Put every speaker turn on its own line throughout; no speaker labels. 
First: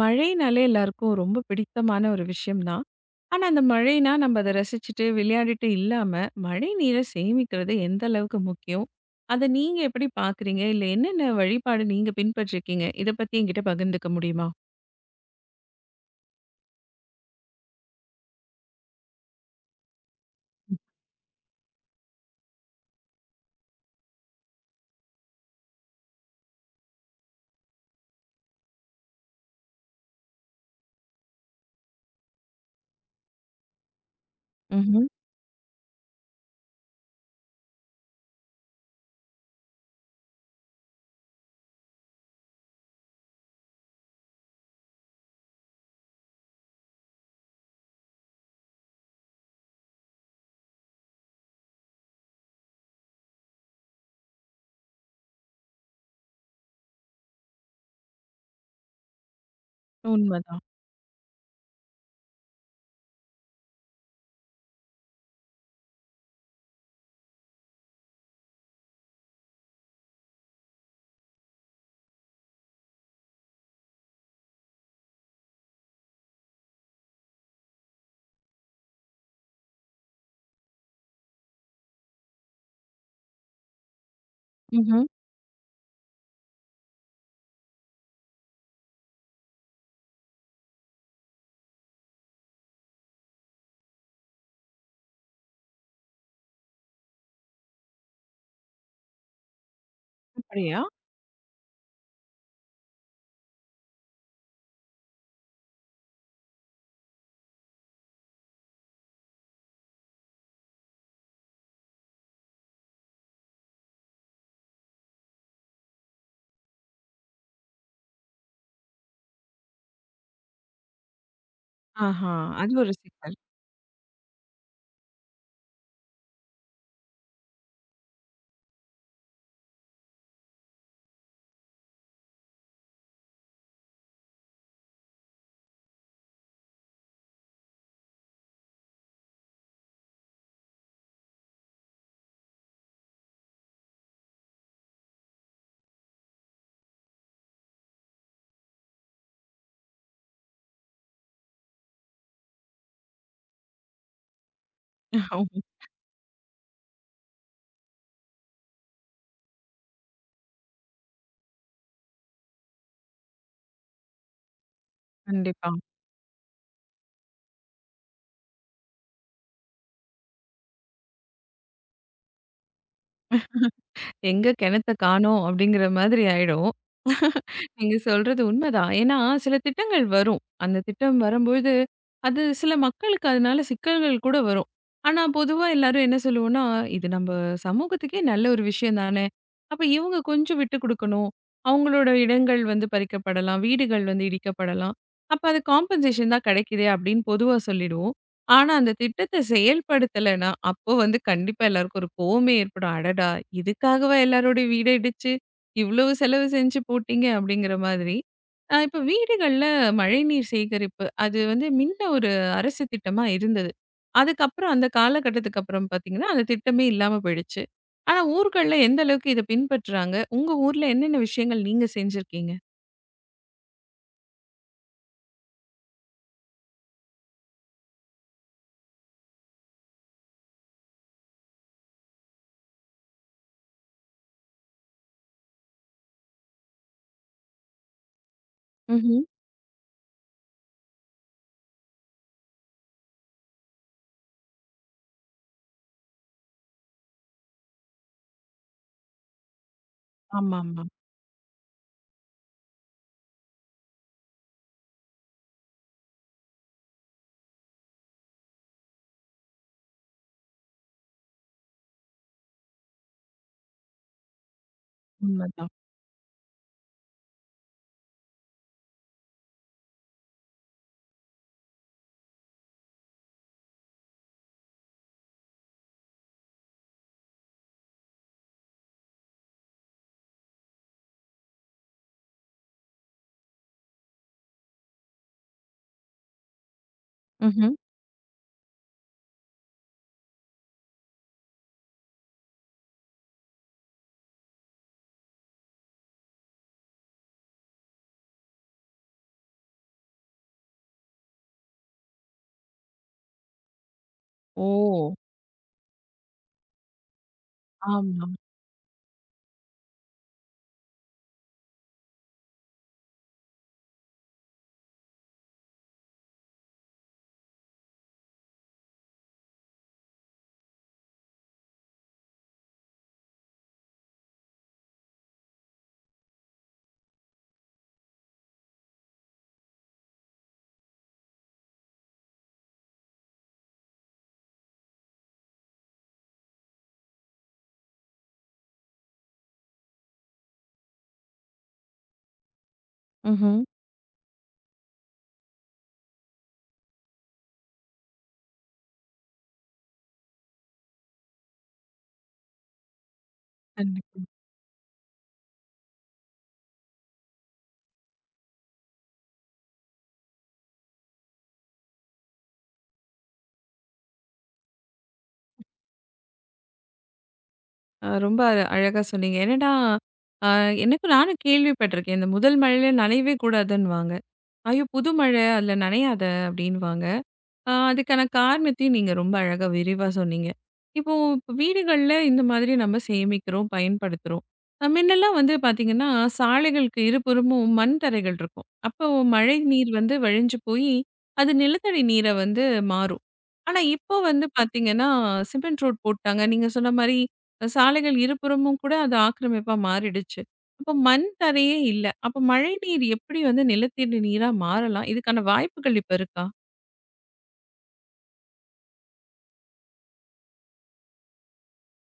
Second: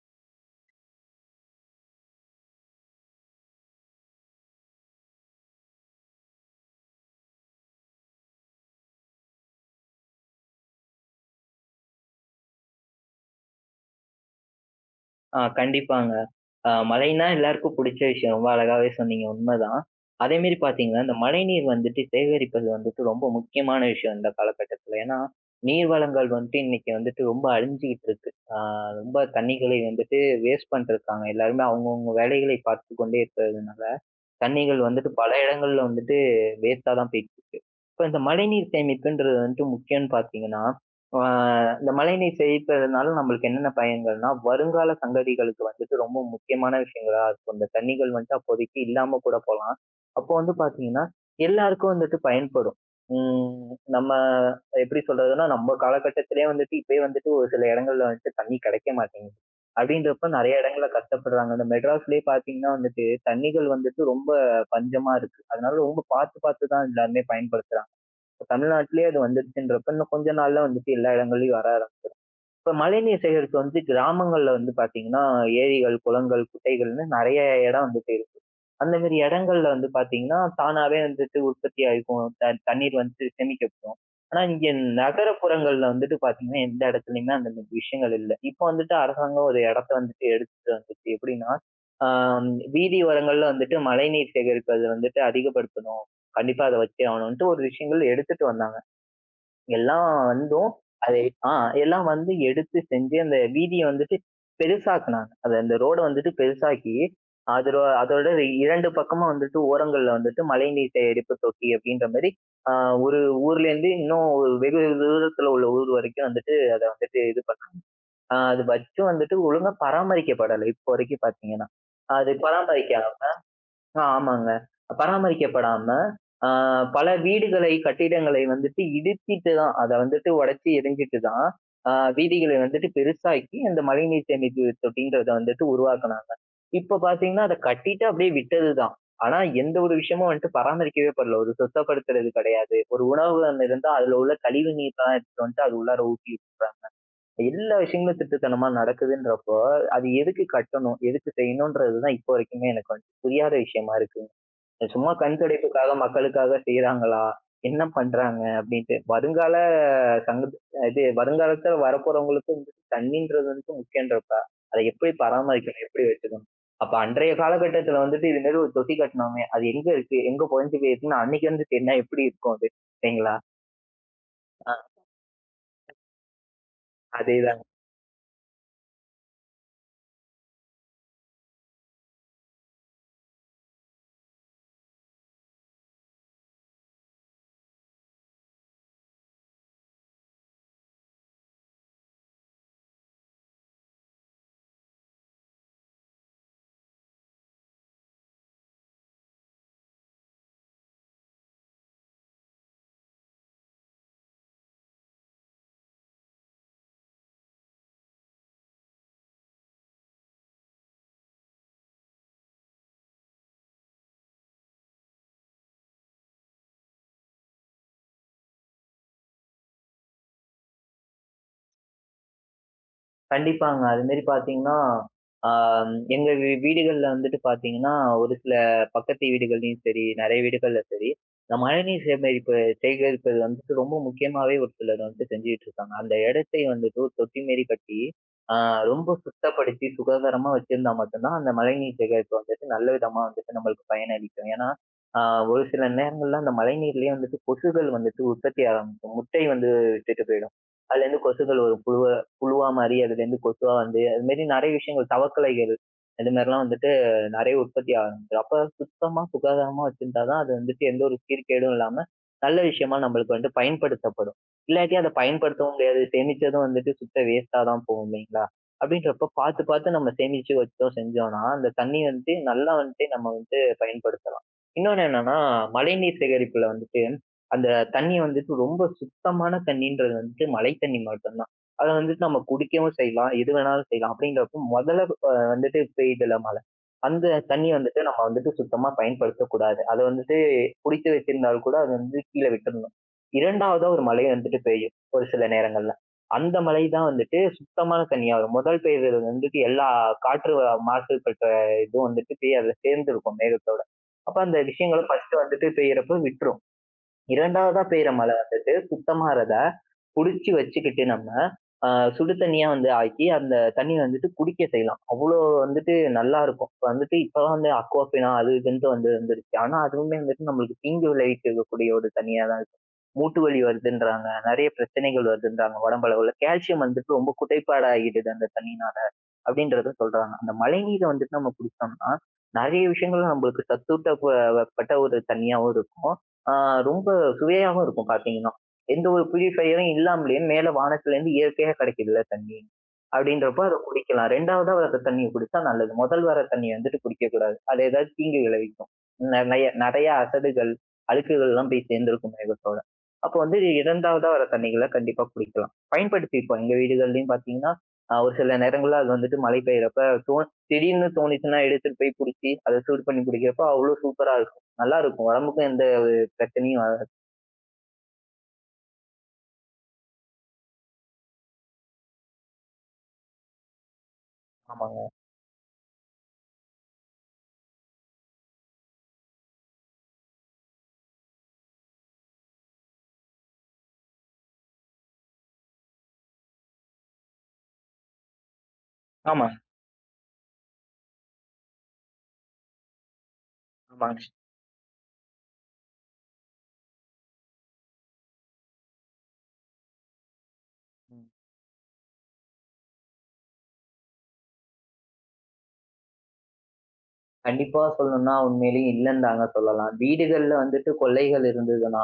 மழைனாலே எல்லாருக்கும் ரொம்ப பிடித்தமான ஒரு விஷயம் தான். ஆனா, அந்த மழைனா நம்ம அத ரசிச்சுட்டு, விளையாடிட்டு இல்லாம, மழை நீரை சேமிக்கிறது எந்த அளவுக்கு முக்கியம்? அத நீங்க எப்படி பார்க்குறீங்க? இல்ல என்னென்ன வழிபாடு நீங்க பின்பற்றிருக்கீங்க? இத பத்தி என்கிட்ட பகிர்ந்துக்க முடியுமா?
ஆ கண்டிப்பாங்க. மழைன்னா எல்லாருக்கும் புடிச்ச விஷயம். ரொம்ப அழகாவே சொன்னீங்க. உண்மதான். அதே மாரி பார்த்தீங்கன்னா, இந்த மழைநீர் வந்துட்டு சேகரிப்பது வந்துட்டு ரொம்ப முக்கியமான விஷயம் இந்த காலகட்டத்துல. ஏன்னா, நீர் வளங்கள் வந்துட்டு இன்னைக்கு வந்துட்டு ரொம்ப அழிஞ்சுகிட்டு இருக்கு. ஆ ரொம்ப தண்ணிகளை வந்துட்டு வேஸ்ட் பண்ட்ருக்காங்க. எல்லாருமே அவங்கவங்க வேலைகளை பார்த்துக் கொண்டே இருக்கிறதுனால. தண்ணீகள்
ம்ஹ்ம்.
வந்துட்டு பல இடங்கள்ல வந்துட்டு வேஸ்டா தான் போயிட்டு இருக்கு. இப்ப இந்த மழைநீர் சேமிப்புன்றது வந்துட்டு முக்கியம்னு பார்த்தீங்கன்னா, இந்த மழைநீர் சேமிப்பதனால நம்மளுக்கு என்னென்ன பயன்கள்னா, வருங்கால சங்கதிகளுக்கு வந்துட்டு ரொம்ப முக்கியமான விஷயங்களா இருக்கும். இந்த தண்ணிகள் வந்துட்டு அப்போதைக்கு இல்லாம கூட போலாம். அப்போ வந்து பார்த்தீங்கன்னா, எல்லாருக்கும் வந்துட்டு பயன்படும். நம்ம எப்படி சொல்றதுன்னா, நம்ம காலகட்டத்திலேயே வந்துட்டு இப்பயே வந்துட்டு ஒரு சில இடங்கள்ல வந்துட்டு தண்ணி கிடைக்க மாட்டேங்குது. அப்படின்றப்ப நெறைய
உண்மதான்.
இடங்கள்ல கஷ்டப்படுறாங்க. இந்த மெட்ராஸ்லயே பார்த்தீங்கன்னா வந்துட்டு, தண்ணிகள் வந்துட்டு ரொம்ப பஞ்சமா இருக்கு. அதனால ரொம்ப பாத்து பாத்து தான் எல்லாருமே பயன்படுத்துறாங்க. இப்ப தமிழ்நாட்டிலேயே அது வந்துருச்சுன்றப்ப இன்னும் கொஞ்ச நாள்ல வந்துட்டு எல்லா இடங்கள்லயும் வர ஆரம்பிக்கும். இப்ப மழைநீர் சேகரிப்பு வந்து கிராமங்கள்ல வந்து பாத்தீங்கன்னா ஏரிகள், குளங்கள், குட்டைகள்னு நெறைய இடம் வந்துட்டு அந்த மாரி இடங்கள்ல வந்து பாத்தீங்கன்னா, தானாவே வந்துட்டு உற்பத்தி ஆயிக்கும். தண்ணீர் வந்து சேமிக்கப்படும். ஆனா இங்க
ம்ஹ்ம்.
நகரப்புறங்கள்ல வந்துட்டு பாத்தீங்கன்னா, எந்த இடத்துலயுமே அந்த மாரி விஷயங்கள் இல்ல. இப்போ வந்துட்டு அரசாங்கம் ஒரு இடத்த வந்துட்டு எடுத்துட்டு வந்துச்சு. எப்படின்னா, ஆஹ் வீதி ஓரங்கள்ல வந்துட்டு மழைநீர் சேகரிப்பது வந்துட்டு அதிகப்படுத்தணும். கண்டிப்பா அத வச்சே ஆகணும்ன்ட்டு ஒரு விஷயங்கள் எடுத்துட்டு வந்தாங்க. எல்லாம் வந்தும்
அப்படியா?
அது ஆ எல்லாம் வந்து எடுத்து செஞ்சு அந்த வீதிய வந்துட்டு பெருசாக்குனாங்க. அது அந்த ரோட வந்துட்டு பெருசாக்கி, அதரோ அதோட 2 பக்கமும் வந்துட்டு ஓரங்கள்ல வந்துட்டு மழைநீர் சேகரிப்பு தொட்டி அப்படின்ற மாரி ஆ ஒரு ஊர்ல இருந்து இன்னும் ஒரு வெகு தூரத்துல உள்ள ஊர் வரைக்கும் வந்துட்டு அத வந்துட்டு இது பண்ணாங்க. அது வச்சும் வந்துட்டு ஒழுங்கா பராமரிக்கப்படல இப்போ வரைக்கும் பார்த்தீங்கன்னா. அது
ஆஹா! அது ஒரு
பராமரிக்க
சிக்கல்.
ஆ ஆமாங்க. பராமரிக்கப்படாம, ஆ பல வீடுகளை, கட்டிடங்களை வந்துட்டு இடிச்சிட்டு தான் அத வந்துட்டு உடைச்சு எரிஞ்சிட்டு தான், ஆ வீதிகளை வந்துட்டு பெருசாக்கி அந்த மழைநீர் சேமிப்பு தொட்டின்றத வந்துட்டு உருவாக்குனாங்க. இப்ப பார்த்தீங்கன்னா, அத கட்டிட்டு அப்படியே விட்டது தான். ஆனா எந்த ஒரு விஷயமும் வந்துட்டு பராமரிக்கவே படல. ஒரு சுத்தப்படுத்துறது கிடையாது. ஒரு உணவகம் இருந்தா அதுல உள்ள கழிவு நீர்லாம் எடுத்துட்டு வந்துட்டு அது உள்ளார ஊத்தி எல்லா விஷயங்களும் திருட்டுத்தனமா நடக்குதுன்றப்போ, அது எதுக்கு கட்டணும்? எதுக்கு செய்யணும்ன்றது தான் இப்போ வரைக்குமே எனக்கு வந்து புரியாத விஷயமா இருக்கு. சும்மா கண் துடைப்புக்காக, மக்களுக்காக செய்றாங்களா? என்ன பண்றாங்க? அப்படின்ட்டு. வருங்கால சங்கத் இது வருங்காலத்துல வரப்போறவங்களுக்கு தண்ணீன்றது வந்துட்டு முக்கியன்றப்ப, அத எப்படி
கண்டிப்பா.
பராமரிக்கணும்? எப்படி வச்சுக்கணும்? அப்ப அன்றைய காலகட்டத்துல வந்துட்டு இது மாரி ஒரு தொட்டி கட்டுனோமே, அது எங்க இருக்கு? எங்க புதைஞ்சு போயிருக்குன்னு அன்னைக்கு வந்து தேடுனா எப்படி இருக்கும் அது? இல்லைங்களா?
எங்க
ஆ.
கிணத்த காணோம் அப்படிங்கிற மாதிரி ஆயிடும்.
அதே
நீங்க சொல்றது உண்மைதான். ஏன்னா, சில திட்டங்கள் வரும். அந்த திட்டம் வரும்பொழுது, அது சில மக்களுக்கு அதனால சிக்கல்கள் கூட வரும். ஆனா, பொதுவா எல்லாரும் என்ன சொல்லுவோம்னா, "இது நம்ம சமூகத்துக்கே நல்ல ஒரு விஷயம் தானே!" அப்ப இவங்க கொஞ்சம் விட்டுக் குடுக்கணும். அவங்களோட இடங்கள் வந்து பறிக்கப்படலாம். வீடுகள் வந்து இடிக்கப்படலாம். அப்ப அது காம்பன்சேஷன் தான் கிடைக்குதே அப்படின்னு பொதுவா சொல்லிடுவோம். ஆனா, அந்த திட்டத்த செயல்படுத்தலைன்னா, அப்போ வந்து கண்டிப்பா எல்லாருக்கும் ஒரு கோவமே ஏற்படும். "அடடா! இதுக்காகவா எல்லாரோட வீட இடிச்சு இவ்வளவு செலவு செஞ்சு போட்டீங்க அப்படிங்கிற மாதிரி. இப்ப வீடுகள்ல மழைநீர் சேகரிப்பு, அது வந்து முன்ன ஒரு அரசு திட்டமா இருந்தது. அதுக்கப்புறம் அந்த காலகட்டத்துக்கு அப்புறம் பார்த்தீங்கன்னா, அந்த திட்டமே இல்லாம போயிடுச்சு. ஆனா ஊர்கள்ல எந்த அளவுக்கு இத பின்பற்றுறாங்க? உங்க ஊர்ல என்னென்ன விஷயங்கள் நீங்க செஞ்சிருக்கீங்க?
கண்டிப்பாங்க. அது மாரி பார்த்தீங்கன்னா, ஆ எங்க வீடுகள்ல வந்துட்டு பார்த்தீங்கன்னா, ஒரு சில பக்கத்து வீடுகள்லயும் சரி, நெறைய வீடுகள்ல சரி, இந்த மழைநீர் சேகரிப்பு சேகரிப்பது வந்துட்டு ரொம்ப முக்கியமாவே ஒரு சிலர் வந்துட்டு செஞ்சுகிட்டு இருக்காங்க. அந்த இடத்தை வந்துட்டு ஒரு தொட்டி மாரி கட்டி, ஆ ரொம்ப
ம்ஹ்ம்.
சுத்தப்படுத்தி சுகாதாரமா வச்சிருந்தா மட்டும் தான், அந்த மழைநீர் சேகரிப்பு வந்துட்டு நல்ல விதமா வந்துட்டு நம்மளுக்கு பயனளிக்கும். ஏன்னா, ஆ ஒரு சில நேரங்கள்ல அந்த மழைநீர்லயே வந்துட்டு கொசுக்கள் வந்துட்டு உற்பத்தி ஆரம்பிக்கும். முட்டை வந்து விட்டுட்டு போயிடும்.
ஆமாமா.
அதுலேருந்து கொசுக்கள் வரும். புழுவா மாறி அதுலேருந்து கொசுவா வந்து அது மாரி நிறைய விஷயங்கள் தவக்கலைகள் அது மாதிரிலாம் வந்துட்டு நிறைய உற்பத்தி ஆரம்பிச்சிடும். அப்ப சுத்தமா சுகாதாரமா வச்சிருந்தாதான் அது வந்துட்டு எந்த ஒரு சீர்கேடும் இல்லாம நல்ல விஷயமா நம்மளுக்கு வந்து பயன்படுத்தப்படும். இல்லாட்டி அதை
உண்மதான்.
பயன்படுத்தவும் முடியாது. சேமிச்சதும் வந்துட்டு சுத்த வேஸ்ட்டா தான் போகும் இல்லைங்களா? அப்படின்றப்ப பார்த்து பார்த்து நம்ம சேமிச்சு வச்சோம் செஞ்சோம்னா, அந்த தண்ணி வந்துட்டு நல்லா வந்துட்டு நம்ம வந்துட்டு பயன்படுத்தலாம். இன்னொன்னு என்னன்னா, மழைநீர் சேகரிப்புல வந்துட்டு அந்த தண்ணி வந்துட்டு ரொம்ப சுத்தமான தண்ணீன்றது வந்துட்டு மழை தண்ணி மட்டும் தான். அத வந்துட்டு நம்ம குடிக்கவும் செய்யலாம், எது வேணாலும் செய்யலாம். அப்படிங்கிறப்போ முதல்ல வந்துட்டு பெய்யுதுல மழை, அந்த தண்ணிய
ம்ஹ்ம்.
வந்துட்டு நம்ம வந்துட்டு சுத்தமா பயன்படுத்தக் கூடாது. அத வந்துட்டு புடிச்சு வச்சிருந்தாலும் கூட அது வந்து கீழ விட்டுறணும். இரண்டாவதா ஒரு மழை வந்துட்டு பெய்யும் ஒரு சில நேரங்கள்ல. அந்த மழை தான் வந்துட்டு சுத்தமான தண்ணியா வரும். முதல் பெய்யறது வந்துட்டு எல்லா காற்று மாசுபட்ட இதுவும் வந்துட்டு போய் அதுல சேர்ந்திருக்கும் மேகத்தோட. அப்ப அந்த விஷயங்களும்
ஓ!
ஃபர்ஸ்ட் வந்துட்டு பெய்யறப்ப விட்டுரும். இரண்டாவதா பெய்யுற
ஆமா.
மழை வந்துட்டு சுத்தமாறத புடிச்சு வச்சுக்கிட்டு நம்ம, அ சுடு தண்ணியா வந்து ஆக்கி, அந்த தண்ணிய வந்துட்டு குடிக்க செய்யலாம். அவ்ளோ வந்துட்டு நல்லாருக்கும். இப்ப வந்துட்டு இப்பலாம் வந்து அக்வாஃபினா அது இதுன்ட்டு வந்து வந்துருச்சு. ஆனா, அதுவுமே வந்துட்டு நம்மளுக்கு தீங்கு விளைவிக்கக்கூடிய ஒரு தண்ணியா தான் இருக்கு. மூட்டு வலி வருதுன்றாங்க, நெறைய பிரச்சனைகள் வருதுன்றாங்க உடம்பளவுல. கால்சியம் வந்துட்டு ரொம்ப குறைபாடாகிடுது அந்த தண்ணினால, அப்படின்றத சொல்றாங்க. அந்த மழைநீர வந்துட்டு நம்ம குடிச்சோம்னா, நெறைய விஷயங்கள் நம்மளுக்கு சத்தூட்ட பட்ட ஒரு தண்ணியாவும் இருக்கும். ஆ ரொம்ப சுவையாவும் இருக்கும் பார்த்தீங்கன்னா. எந்த ஒரு பியூரிஃபையரும் இல்லாமலேயே மேல வானத்துலேருந்து இயற்கையா கிடைக்குதுல்ல தண்ணி.
ம்ஹ்ம்.
அப்படின்றப்போ அத குடிக்கலாம். 2வதா வர்ற தண்ணிய குடிச்சா நல்லது. முதல் வர்ற தண்ணிய வந்துட்டு குடிக்கக்கூடாது. அது ஏதாவது தீங்கு விளைவிக்கும். நெறைய நெறைய அசடுகள், அழுக்குகள்லாம் போய் சேர்ந்திருக்கும் மேகத்தோட. அப்போ வந்து
கண்டிப்பா.
2வதா வர்ற தண்ணிகள கண்டிப்பா குடிக்கலாம். பயன்படுத்திப்போம். எங்க வீடுகள்லயும் பார்த்தீங்கன்னா, ஒரு சில நேரங்கள்ல அது வந்துட்டு மழை பெய்யறப்ப தோ திடீர்னு தோணுச்சுன்னா எடுத்துட்டு போய் புடிச்சு, அத சூடு பண்ணி குடிக்கிறப்போ அவ்வளோ சூப்பரா இருக்கும். நல்லாருக்கும். உடம்புக்கும் எந்த ஒரு பிரச்சனையும் வராது.
ரொம்ப அழகா சொன்னீங்க. என்னன்னா, அ எனக்கும் நானும் கேள்விப்பட்டிருக்கேன். இந்த முதல் மழையில நனையவே கூடாதுன்னுவாங்க. ஐயோ!
ஆமாங்க.
புது மழை. அதுல நனையாத அப்டின்னுவாங்க. அதுக்கான காரணத்தையும் நீங்க ரொம்ப அழகா விரிவா சொன்னீங்க. இப்போ இப்ப வீடுகள்ல இந்த மாதிரி நம்ம சேமிக்கிறோம், பயன்படுத்துறோம். முன்னெல்லாம் வந்து பார்த்தீங்கன்னா, சாலைகளுக்கு இருபுறமும் மண் தரைகள் இருக்கும். அப்போ
ஆமா,
மழை நீர் வந்து வழிஞ்சு போய், அது நிலத்தடி நீரா வந்து மாறும். ஆனா இப்போ
ஆமாங்க.
வந்து பார்த்தீங்கன்னா, சிமெண்ட் ரோட் போட்டாங்க. நீங்க சொன்ன மாரி சாலைகள் இருபுறமும் கூட அது ஆக்கிரமிப்பா மாறிடுச்சு. அப்போ மண்
ம்.
தரையே இல்ல. அப்போ மழைநீர் எப்படி வந்து நிலத்தடி நீரா மாறலாம்? இதுக்கான வாய்ப்புகள் இப்ப இருக்கா?
கண்டிப்பா சொல்லணும்னா உண்மையிலேயே இல்லன்னு தாங்க சொல்லலாம். வீடுகள்ல வந்துட்டு கொள்ளைகள் இருந்ததுன்னா,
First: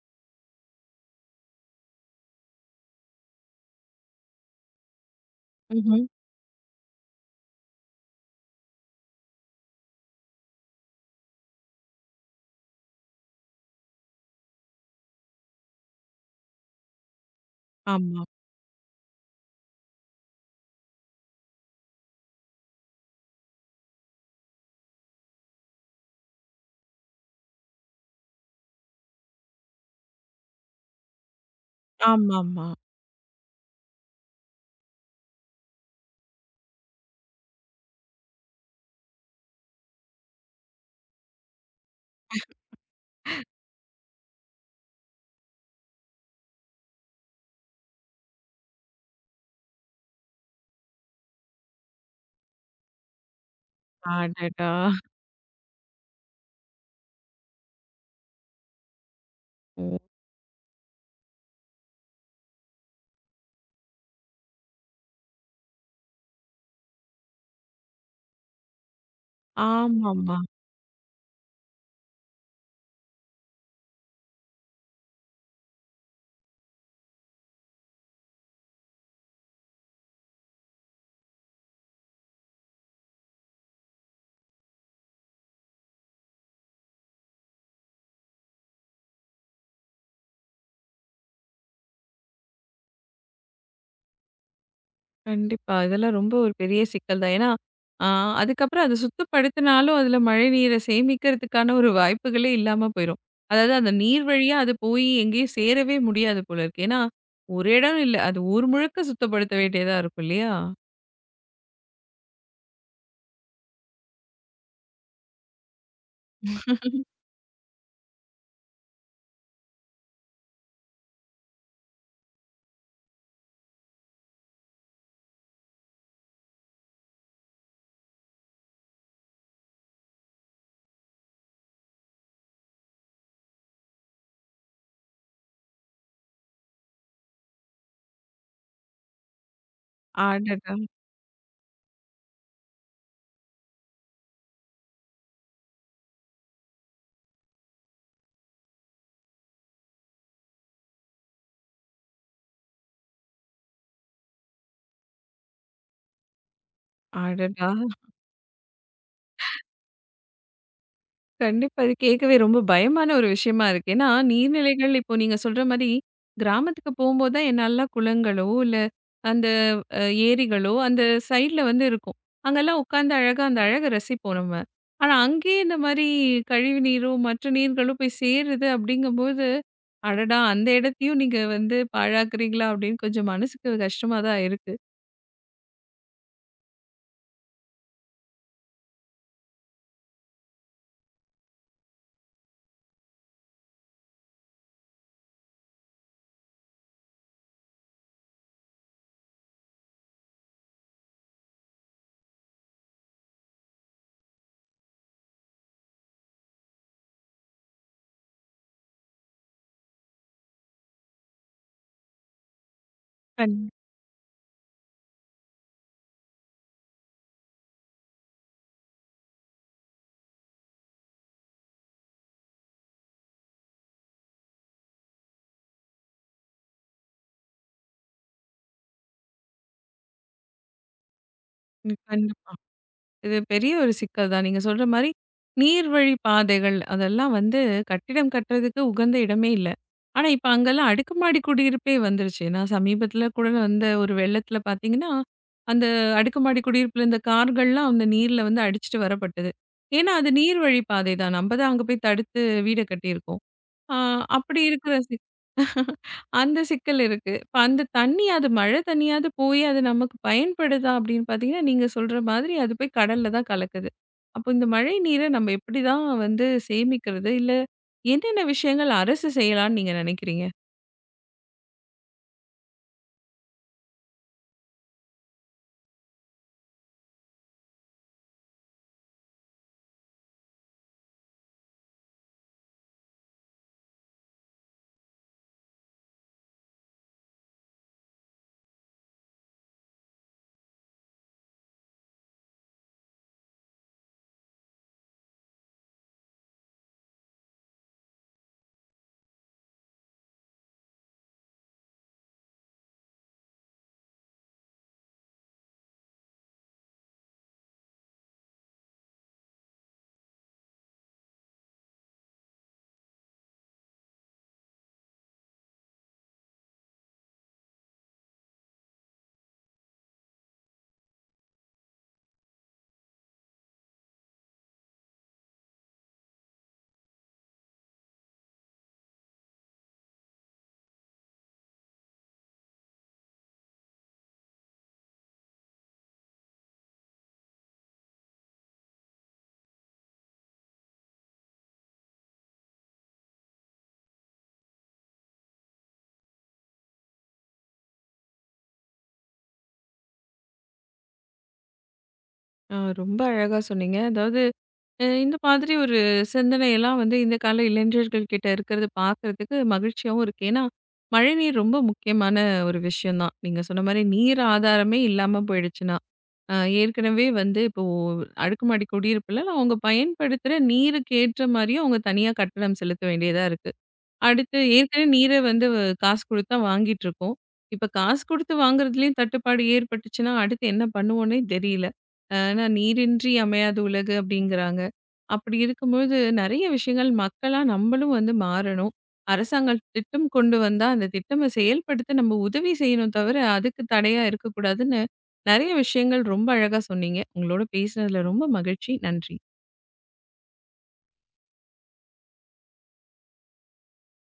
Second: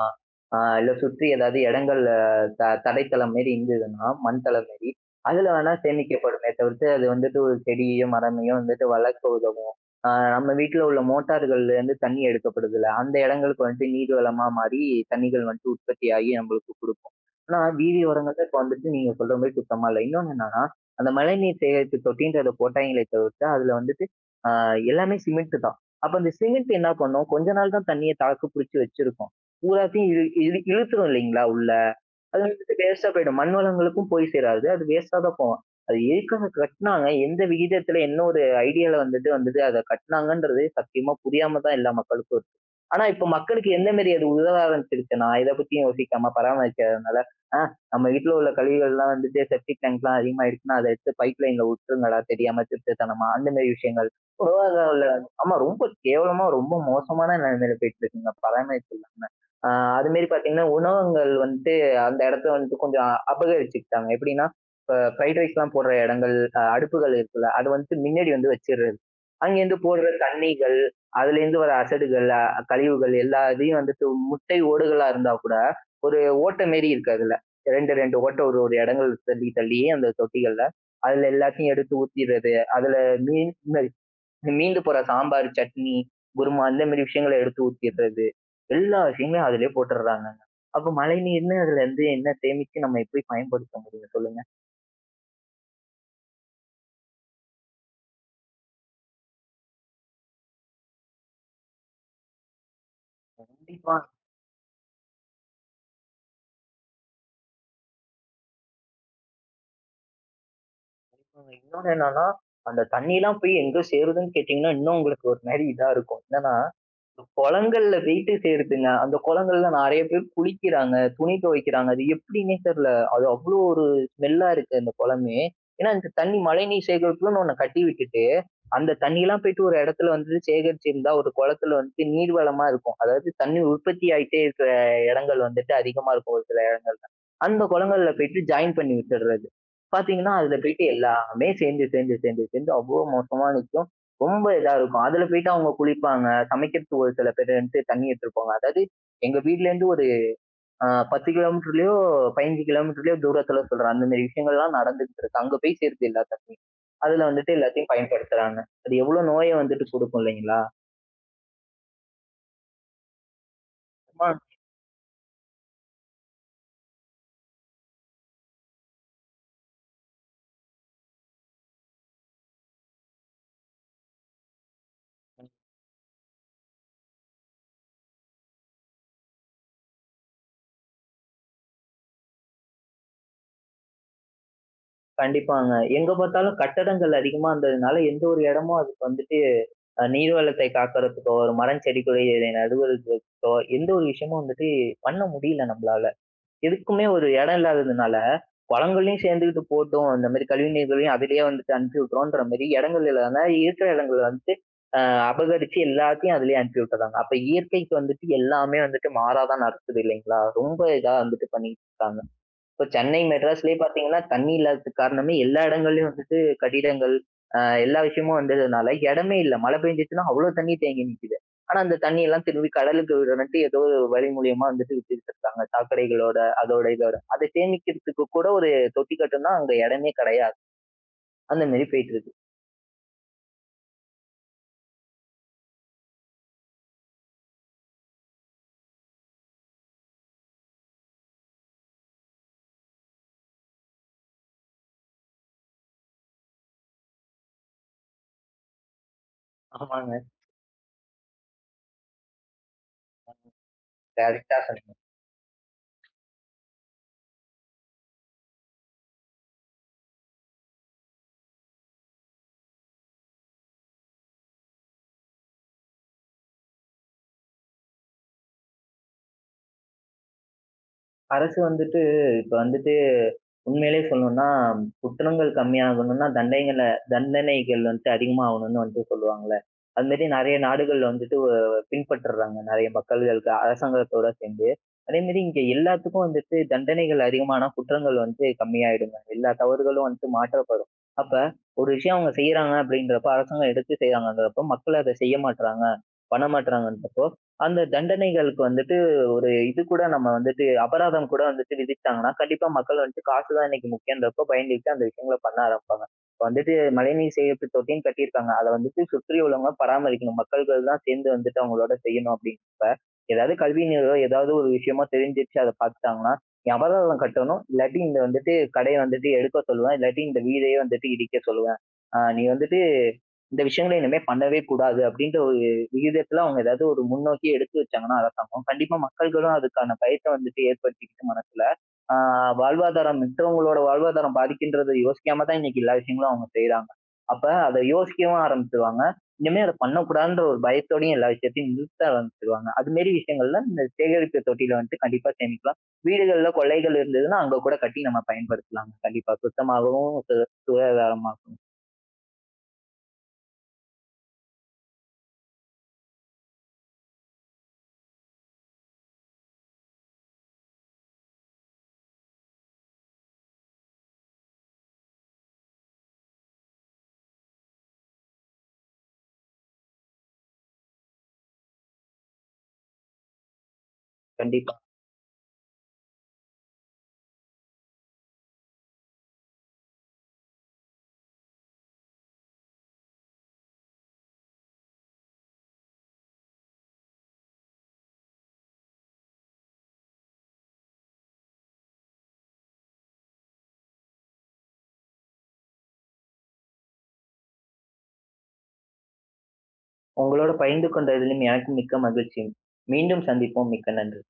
இல்ல சுற்றி ஏதாவது இடங்கள்ல தடைத்தளம் மாரி இருந்ததுன்னா, மண் தளம் மாரி, அதுல வேணா சேமிக்கப்படுமே தவிர்த்து அது வந்துட்டு ஒரு செடியையோ, மரமையோ வந்துட்டு வளர்க்க நம்ம வீட்டுல உள்ள மோட்டார்கள்ல இருந்து தண்ணி எடுக்கப்படுதுல்ல அந்த இடங்களுக்கு வந்துட்டு நீர் வளமா மாறி தண்ணிகள் வந்துட்டு உற்பத்தியாகி நம்மளுக்கு கொடுக்கும். ஆனா வீதி
ஆமா.
ஓரங்கள்ல இப்ப வந்துட்டு நீங்க சொல்ற மாதிரி சுத்தமா இல்லை. இன்னொன்னு என்னன்னா அந்த மழைநீர் சேகரிப்பு தொட்டின்றத போட்டாங்களே தவிர்த்து அதுல வந்துட்டு எல்லாமே சிமெண்ட் தான். அப்ப அந்த சிமெண்ட் என்ன பண்ணும் கொஞ்ச நாள் தான் தண்ணியை தாக்கு பிடிச்சு வச்சிருக்கும். பூராத்தையும் இழு இழு இழுத்துரும் இல்லைங்களா உள்ள. அது
ஆமாமா.
வந்துட்டு வேஸ்டா போயிடும் மண் வளங்களுக்கும் போய் சேராது அது வேஸ்டா தான் போகும். அது எதுக்காக கட்டுனாங்க? எந்த விகிதத்துல என்ன ஒரு ஐடியால வந்துட்டு வந்துட்டு அத கட்டுனாங்கன்றது சத்தியமா புரியாம தான் எல்லா மக்களுக்கும் இருக்கு. ஆனா இப்ப மக்களுக்கு எந்த மாரி அது உதவ ஆரம்பிச்சிருச்சுன்னா, இத பத்தியும் யோசிக்காம பராமரிக்காதனால, "ஆ நம்ம வீட்ல உள்ள கழிவுகள்லாம் வந்துட்டு செப்டிக் டேங்க்லாம் அதிகமா இருக்குன்னா, அத எடுத்து பைப் லைன்ல விட்டுருங்கடா தெரியாம திருட்டுத்தனமா." அந்த மாரி விஷயங்கள்.
அடடா!
உலகளவுல ஆமா ரொம்ப கேவலமா, ரொம்ப மோசமான நிலைமையில போயிட்டு இருக்குங்க பராமரிப்பு இல்லாம. ஆ
ஓ!
அது மாரி பார்த்தீங்கன்னா, உணவகங்கள் வந்துட்டு அந்த இடத்த வந்துட்டு கொஞ்சம் அபகரிச்சுக்கிட்டாங்க. எப்படின்னா இப்ப ஃப்ரைட் ரைஸ்லாம் போடுற இடங்கள் அடுப்புகள் இருக்குல்ல, அது வந்துட்டு மின்னாடி வந்து வச்சிடுறது. அங்கேருந்து போடுற
ஆமாமா.
தண்ணீகள், அதுலேருந்து வர அசடுகள், கழிவுகள் எல்லா இதையும் வந்துட்டு முட்டை ஓடுகளா இருந்தா கூட, ஒரு ஓட்டை மாரி இருக்கு அதுல. 2, 2 ஓட்டை ஒரு ஒரு இடங்கள் தள்ளி தள்ளி அந்த தொட்டிகள்ல. அதுல எல்லாத்தையும் எடுத்து ஊத்திறது. அதுல மீன் மீ- மீந்து போற சாம்பார், சட்னி, குருமா இந்த மாரி விஷயங்கள எடுத்து ஊத்திறது. எல்லா விஷயங்களையும் அதிலயே போட்டுடுறாங்கங்க. அப்ப மழைநீர்ன்னு அதுல இருந்து என்ன சேமிச்சு நம்ம எப்படி பயன்படுத்த முடியும் சொல்லுங்க?
கண்டிப்பா. இதெல்லாம் ரொம்ப ஒரு பெரிய சிக்கல் தான். ஏன்னா, ஆ அதுக்கப்புறம் அத சுத்தப்படுத்தினாலும் அதுல மழை நீரை சேமிக்கிறதுக்கான ஒரு வாய்ப்புகளே இல்லாம போயிரும். அதாவது அந்த
கண்டிப்பா.
நீர் வழியா அது போய் எங்கேயும் சேரவே முடியாது போல இருக்கு. ஏன்னா, ஒரு இடம் இல்ல. அது ஊர் முழுக்க சுத்தப்படுத்த வேண்டியதா இருக்கும் இல்லையா?
இன்னொன்னு என்னன்னா, அந்த தண்ணிலாம் போய் எங்க சேருதுன்னு கேட்டீங்கன்னா, இன்னும் உங்களுக்கு ஒரு மாரி இதா இருக்கும். என்னன்னா, இந்த குளங்கள்ல போயிட்டு சேருதுங்க. அந்த குளங்கள்ல நெறைய பேர் குளிக்கிறாங்க, துணி துவைக்கிறாங்க. அது எப்படின்னே தெரியல. அது அவ்ளோ ஒரு ஸ்மெல்லா இருக்கு அந்த குளமே. ஏன்னா, இந்த தண்ணி மழைநீர் சேகரிப்புன்னு ஒண்ணு கட்டி விட்டுட்டு, அந்த தண்ணிலாம் போயிட்டு ஒரு இடத்துல வந்து சேகரிச்சிருந்தா ஒரு குளத்துல வந்துட்டு நீர்வளமா இருக்கும். அதாவது தண்ணி உற்பத்தி ஆயிட்டே இருக்கிற இடங்கள் வந்துட்டு அதிகமா இருக்கும் ஒரு சில அந்த குளங்கள்ல போயிட்டு ஜாயின் பண்ணி விட்டுடுறது. பார்த்தீங்கன்னா, அதுல
அடடா!
போயிட்டு எல்லாமே சேர்ந்து, சேர்ந்து, சேர்ந்து, சேர்ந்து அவ்ளோ மோசமா நிக்கும். ரொம்ப இதா இருக்கும். அதுல போயிட்டு அவங்க குளிப்பாங்க. சமைக்கிறதுக்கு ஒரு சில பேர் வந்துட்டு தண்ணி எடுத்துட்டு போவாங்க. அதாவது எங்க வீட்லேருந்து ஒரு 10 கிலோமீட்டர்லயோ, 15 கிலோமீட்டர்லயோ தூரத்துல சொல்றேன். அந்த மாரி விஷயங்கள்லாம் நடந்துகிட்டு இருக்கு. அங்க போய் சேருது எல்லா தண்ணியும். அதுல வந்துட்டு
அடடா!
எல்லாத்தையும் பயன்படுத்துறாங்க. அது எவ்ளோ நோய வந்துட்டு குடுக்கும் இல்லைங்களா?
கண்டிப்பா. இது கேட்கவே ரொம்ப பயமான ஒரு விஷயமா இருக்கு. ஏன்னா,
ஆமா,
நீர்நிலைகள் இப்போ நீங்க சொல்ற மாரி, கிராமத்துக்கு போம்போது தான் என்னல்லாம் குளங்களோ, இல்ல அந்த அ ஏரிகளோ, அந்த சைட்ல வந்து இருக்கும். அங்கெல்லாம் உட்காந்து அழகா அந்த அழக ரசிப்போம் நம்ம. ஆனா, அங்கேயே இந்த மாரி கழிவு நீரோ, மற்ற நீர்களோ போய் சேருது அப்படிங்கும்போது, அடடா! அந்த இடத்தையும் நீங்க வந்து பாழாக்குறீங்களா அப்படின்னு கொஞ்சம் மனசுக்கு கஷ்டமா தான் இருக்கு.
கண்டிப்பாங்க. எங்க பார்த்தாலும் கட்டடங்கள் அதிகமா இருந்ததுனால எந்த ஒரு இடமும் அதுக்கு வந்துட்டு நீர்வளத்தை காக்கிறதுக்கோ ஒரு மரம் செடி கொடிகளை நடுவதற்கோ எந்த ஒரு விஷயமும் வந்துட்டு பண்ண முடியல நம்மளால எதுக்குமே ஒரு இடம் இல்லாததுனால குளங்களையும் சேர்ந்துக்கிட்டு போட்டும் இந்த மாதிரி கழிவு நீர்களையும் அதிலேயே வந்துட்டு அனுப்பி விட்டுறோன்ற மாதிரி இடங்கள் இல்லாம இருக்கிற இடங்கள் வந்துட்டு அபகரிச்சு எல்லாத்தையும் அதுலயே அனுப்பி விட்டுறாங்க அப்ப இயற்கைக்கு வந்துட்டு எல்லாமே வந்துட்டு மாறாதான் நடக்குது இல்லைங்களா ரொம்ப இதா வந்துட்டு பண்ணிட்டு இருக்காங்க. இப்ப சென்னை,
கண்
மெட்ராஸ்லயே பாத்தீங்கன்னா தண்ணி இல்லாததுக்கு காரணமே எல்லா இடங்கள்லயும் வந்துட்டு கட்டிடங்கள் எல்லா விஷயமும் வந்ததுனால இடமே இல்லை மழை பெஞ்சுச்சுன்னா அவ்வளவு தண்ணி தேங்கி நிக்குது. ஆனா அந்த தண்ணி எல்லாம் திரும்பி கடலுக்கு விடுறதுன்ட்டு ஏதோ ஒரு வழி மூலியமா வந்துட்டு விட்டுட்டு இருக்காங்க சாக்கடைகளோட அதோட இதோட அதை சேமிக்கிறதுக்கு கூட ஒரு தொட்டி கட்டுனா அங்க இடமே கிடையாது. அந்த மாதிரி
ம்.
போயிட்டு இருக்கு.
கண்டிப்பா. இது பெரிய ஒரு சிக்கல் தான். நீங்க சொல்ற மாரி, நீர்வழி பாதைகள் அதெல்லாம் வந்து கட்டிடம் கட்டுறதுக்கு உகந்த இடமே இல்ல. ஆனா, இப்ப அங்கெல்லாம் அடுக்குமாடி குடியிருப்பே வந்துருச்சு. நான் சமீபத்தில கூட வந்த ஒரு வெள்ளத்தில பார்த்தீங்கன்னா, அந்த அடுக்குமாடி குடியிருப்புல இந்த கார்கள்லாம் அந்த நீர்ல வந்து அடிச்சுட்டு வரப்பட்டது. ஏன்னா,
ஆமாங்க.
அது நீர்வழி பாதை தான். நம்ம தான் அங்க போய் தடுத்து வீட கட்டியிருக்கோம். ஆ
கரெக்டா
அப்படி இருக்கிற
சொன்னீங்க.
அந்த சிக்கல் இருக்கு. இப்ப அந்த தண்ணியாது மழை தண்ணியாது போய் அது நமக்கு பயன்படுதா அப்படின்னு பார்த்தீங்கன்னா, நீங்க சொல்ற மாதிரி அது போய் கடல்ல தான் கலக்குது. அப்போ இந்த மழை நீரை நம்ம எப்படிதான் வந்து சேமிக்கிறது? இல்ல என்னென்ன விஷயங்கள் அரசு செய்யலாம்னு நீங்க நினைக்கிறீங்க?
அரசு வந்துட்டு இப்ப வந்து உண்மையிலே சொல்லணும்னா, குற்றங்கள் கம்மியாகணும்னா தண்டனைகள் வந்துட்டு அதிகமாகணும்னு வந்துட்டு சொல்லுவாங்கல்ல. அது மாரி நெறைய நாடுகள்ல வந்துட்டு பின்பற்றுறாங்க நெறைய மக்கள்களுக்கு அரசாங்கத்தோட சேர்ந்து. அதே மாரி இங்க எல்லாத்துக்கும் வந்துட்டு தண்டனைகள் அதிகமானா குற்றங்கள் வந்து கம்மியாயிடுங்க. எல்லா தவறுகளும் வந்துட்டு மாற்றப்படும். அப்ப ஒரு விஷயம் அவங்க செய்யறாங்க அப்படின்றப்போ, அரசாங்கம் எடுத்து செய்யறாங்கன்றப்போ, மக்கள் அத செய்ய மாட்றாங்க, பண்ண மாட்றாங்கன்றப்போ, அந்த தண்டனைகளுக்கு வந்துட்டு ஒரு இது கூட நம்ம வந்துட்டு அபராதம் கூட வந்துட்டு விதிச்சாங்கன்னா, கண்டிப்பா மக்கள் வந்துட்டு காசு தான் இன்னைக்கு முக்கியம்ன்றப்போ பயந்துகிட்டு அந்த விஷயங்கள பண்ண ஆரம்பிப்பாங்க. இப்ப வந்துட்டு மழைநீர் சேகரிப்பு தொட்டின்னு கட்டியிருக்காங்க. அத வந்துட்டு சுற்றி உள்ளவங்க பராமரிக்கணும். மக்கள்கள் தான் சேர்ந்து வந்துட்டு அவங்களோட செய்யணும் அப்படிங்கிறப்ப, ஏதாவது கல்வி நிறுவனம் ஏதாவது ஒரு விஷயமா தெரிஞ்சுருச்சு அத பார்த்துட்டாங்கன்னா, நீ அபராதம் கட்டணும். இல்லாட்டி இந்த வந்துட்டு கடைய வந்துட்டு எடுக்க சொல்லுவேன். இல்லாட்டி இந்த வீடையே வந்துட்டு இடிக்க சொல்லுவேன். நீ வந்துட்டு இந்த விஷயங்கள இனிமே பண்ணவே கூடாது அப்படின்ற ஒரு விகிதத்துல அவங்க ஏதாவது முன்னோக்கி எடுத்து வச்சாங்கன்னா அரசாங்கம், கண்டிப்பா மக்கள்களும் அதுக்கான பயத்தை வந்துட்டு ஏற்படுத்திக்கிட்டு மனசுல வாழ்வாதாரம் மித்தவங்களோட வாழ்வாதாரம் பாதிக்கின்றதை யோசிக்காம தான் இன்னைக்கு எல்லா விஷயங்களும் அவங்க செய்யறாங்க. அப்ப அதை யோசிக்கவும் ஆரம்பிச்சிருவாங்க. இனிமே அதை பண்ணக்கூடாதுன்ற ஒரு பயத்தோடயும் எல்லா விஷயத்தையும் நிறுத்த ஆரம்பிச்சிருவாங்க. அது மாரி விஷயங்கள்ல இந்த சேகரிப்பு தொட்டியில வந்துட்டு கண்டிப்பா சேமிக்கலாம். வீடுகள்ல கொள்ளைகள் இருந்ததுன்னா அங்க கூட கட்டி நம்ம பயன்படுத்தலாங்க கண்டிப்பா. சுத்தமாகவும், சுகாதாரமாகவும்.
ஆ ரொம்ப அழகா சொன்னீங்க. அதாவது இந்த மாதிரி ஒரு சிந்தனையெல்லாம் வந்து இந்த கால இளைஞர்கள் கிட்ட இருக்கிறது பார்க்கறதுக்கு மகிழ்ச்சியாவும் இருக்கு. ஏன்னா, மழைநீர் ரொம்ப முக்கியமான ஒரு விஷயம் தான். நீங்க சொன்ன மாரி நீர் ஆதாரமே இல்லாம போயிடுச்சுன்னா. அ ஏற்கனவே வந்து இப்போ அடுக்குமாடி குடியிருப்புல அவங்க பயன்படுத்துற நீருக்கு ஏற்ற மாரியும் அவங்க தனியா கட்டணம் செலுத்த வேண்டியதா இருக்கு. அடுத்து
கண்டிப்பா.
ஏற்கனவே நீர வந்து காசு குடுத்தா வாங்கிட்டுருக்கோம். இப்ப காசு குடுத்து வாங்குறதுலயும் தட்டுப்பாடு ஏற்பட்டுச்சுன்னா, அடுத்து என்ன பண்ணுவோன்னே தெரியல. ஏன்னா "நீரின்றி அமையாது உலகு" அப்படிங்கிறாங்க. அப்படி இருக்கும்பொழுது நெறைய விஷயங்கள் மக்களா நம்மளும் வந்து மாறணும். அரசாங்கம் திட்டம் கொண்டு வந்தா, அந்த திட்டம செயல்படுத்த நம்ம உதவி செய்யணும் தவிர, அதுக்கு தடையா இருக்கக்கூடாதுன்னு, நெறைய விஷயங்கள் ரொம்ப அழகா சொன்னீங்க. உங்களோட பேசினதுல ரொம்ப மகிழ்ச்சி. நன்றி.
உங்களோட பகிர்ந்து கொண்டதிலும் எனக்கு மிக்க மகிழ்ச்சி. மீண்டும் சந்திப்போம். மிக்க நன்றி.